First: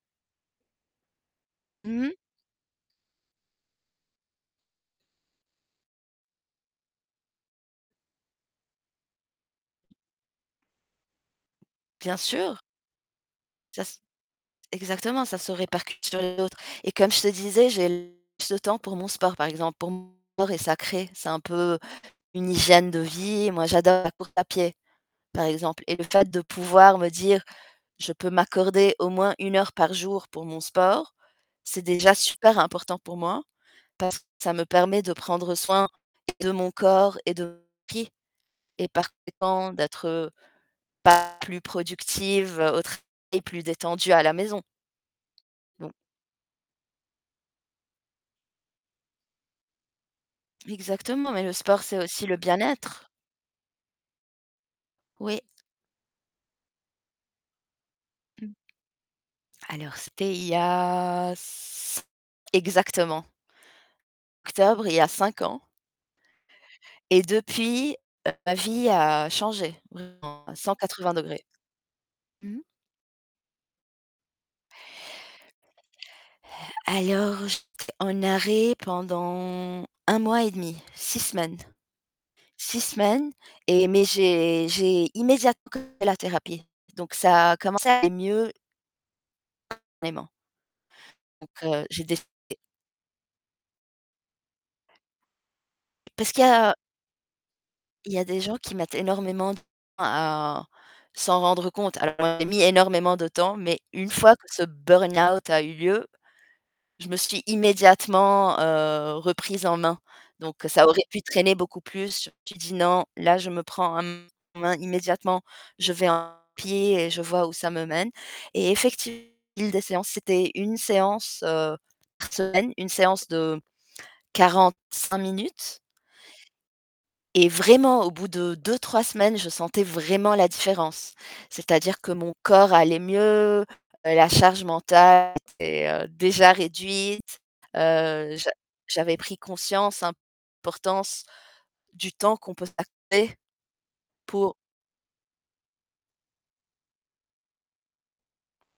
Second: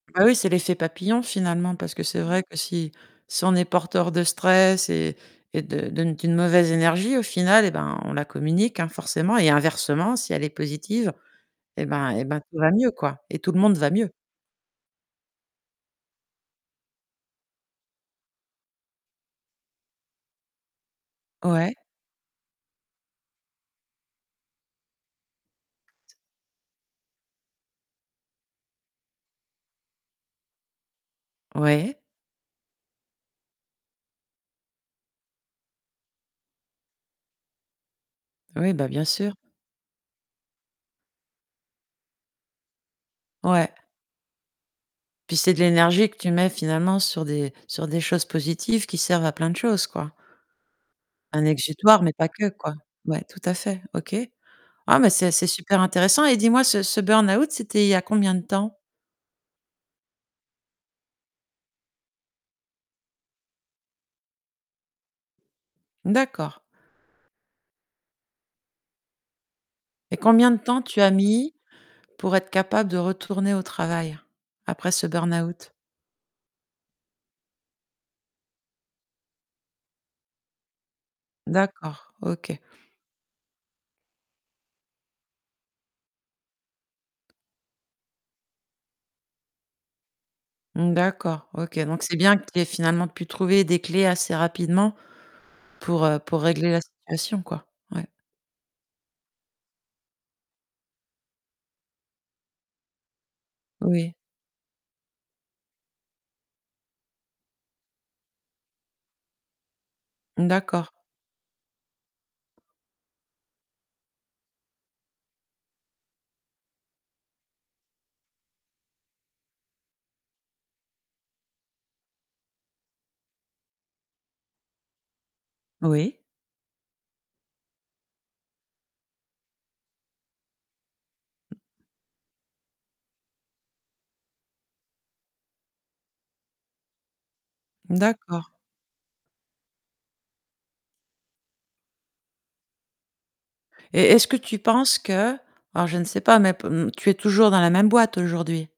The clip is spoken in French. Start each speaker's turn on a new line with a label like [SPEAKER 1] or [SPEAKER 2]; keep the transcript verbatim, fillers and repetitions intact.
[SPEAKER 1] Ben oui, c'est l'effet papillon finalement parce que
[SPEAKER 2] Mmh mh.
[SPEAKER 1] c'est vrai que si si on est porteur de stress et et de de d'une mauvaise énergie au final et ben on la communique hein forcément et inversement, si elle est positive et ben
[SPEAKER 2] Bien
[SPEAKER 1] et ben tout
[SPEAKER 2] sûr.
[SPEAKER 1] va mieux quoi et tout le monde
[SPEAKER 2] Ça
[SPEAKER 1] va
[SPEAKER 2] s
[SPEAKER 1] mieux.
[SPEAKER 2] exactement, ça se répercute sur d'autres et comme je te disais, j'ai plus le temps pour mon sport par exemple, pour mon et sacrée, c'est un
[SPEAKER 1] Ouais.
[SPEAKER 2] peu une hygiène de vie. Moi, j'adore la course à pied, par exemple et le fait de pouvoir me dire je peux m'accorder au moins une heure par jour pour mon sport, c'est
[SPEAKER 1] Ouais.
[SPEAKER 2] déjà super important pour moi, parce que ça me permet de prendre soin de mon corps et de mon [unintelligible]
[SPEAKER 1] Oui, bah,
[SPEAKER 2] et
[SPEAKER 1] bien
[SPEAKER 2] par
[SPEAKER 1] sûr.
[SPEAKER 2] conséquent d'être pas plus productive au travail et plus
[SPEAKER 1] Ouais.
[SPEAKER 2] détendue à la maison.
[SPEAKER 1] Puis c'est de
[SPEAKER 2] Bon.
[SPEAKER 1] l'énergie que tu mets finalement sur des sur des choses positives qui servent à plein de choses, quoi.
[SPEAKER 2] Exactement, mais
[SPEAKER 1] Un
[SPEAKER 2] le sport, c'est
[SPEAKER 1] exutoire, mais pas
[SPEAKER 2] aussi le
[SPEAKER 1] que quoi.
[SPEAKER 2] bien-être.
[SPEAKER 1] Ouais, tout à fait, OK. Ah mais c'est
[SPEAKER 2] Oui.
[SPEAKER 1] c'est super intéressant et dis-moi ce ce burn-out, c'était il y a combien de
[SPEAKER 2] Mmh.
[SPEAKER 1] temps?
[SPEAKER 2] Alors c'était il y a c exactement. Octobre, il y a cinq ans
[SPEAKER 1] D'accord.
[SPEAKER 2] et depuis, heu, ma vie a changé,
[SPEAKER 1] Et
[SPEAKER 2] vraiment
[SPEAKER 1] combien
[SPEAKER 2] à
[SPEAKER 1] de
[SPEAKER 2] cent
[SPEAKER 1] temps tu as
[SPEAKER 2] quatre-vingts degrés.
[SPEAKER 1] mis pour être
[SPEAKER 2] Mmh mh.
[SPEAKER 1] capable de retourner au travail après ce burn-out?
[SPEAKER 2] Alors, j'étais en arrêt pendant un un mois et demi, six semaines.
[SPEAKER 1] D'accord, OK.
[SPEAKER 2] six semaines et mais j'ai j'ai immédiatement [unintelligible] la thérapie, donc ça a commencé à aller mieux. [unintelligible] Vraiment.
[SPEAKER 1] D'accord,
[SPEAKER 2] Donc
[SPEAKER 1] OK
[SPEAKER 2] heu,
[SPEAKER 1] donc
[SPEAKER 2] j'ai
[SPEAKER 1] c'est
[SPEAKER 2] décidé
[SPEAKER 1] bien que tu aies finalement pu trouver des clés assez rapidement pour, heu,
[SPEAKER 2] Parce
[SPEAKER 1] pour
[SPEAKER 2] qu'il y
[SPEAKER 1] régler
[SPEAKER 2] a
[SPEAKER 1] la situation quoi, ouais.
[SPEAKER 2] il y a des gens qui mettent énormément de temps à s'en rendre compte. Alors j'ai mis énormément de temps, mais une
[SPEAKER 1] Oui.
[SPEAKER 2] fois que ce burn-out a eu lieu. Je me suis immédiatement, heu, reprise en main donc ça
[SPEAKER 1] D'accord.
[SPEAKER 2] aurait pu traîner beaucoup plus. J'ai dit: «Non, là, je me prends en main immédiatement. Je vais en pied et je vois où ça me mène». Et effectivement des séances, c'était une séance, heu, par semaine, une séance de quarante-cinq minutes
[SPEAKER 1] Oui.
[SPEAKER 2] et vraiment au bout de deux-trois semaines, je sentais vraiment la différence. C'est-à-dire que mon corps allait mieux, la charge mentale était heu, déjà réduite. Heu, j'a
[SPEAKER 1] D'accord.
[SPEAKER 2] j'avais pris conscience importance du temps qu'on peut s'accorder
[SPEAKER 1] Et est-ce que
[SPEAKER 2] pour
[SPEAKER 1] tu penses que alors je ne sais pas, mais tu es toujours dans la même boîte aujourd'hui?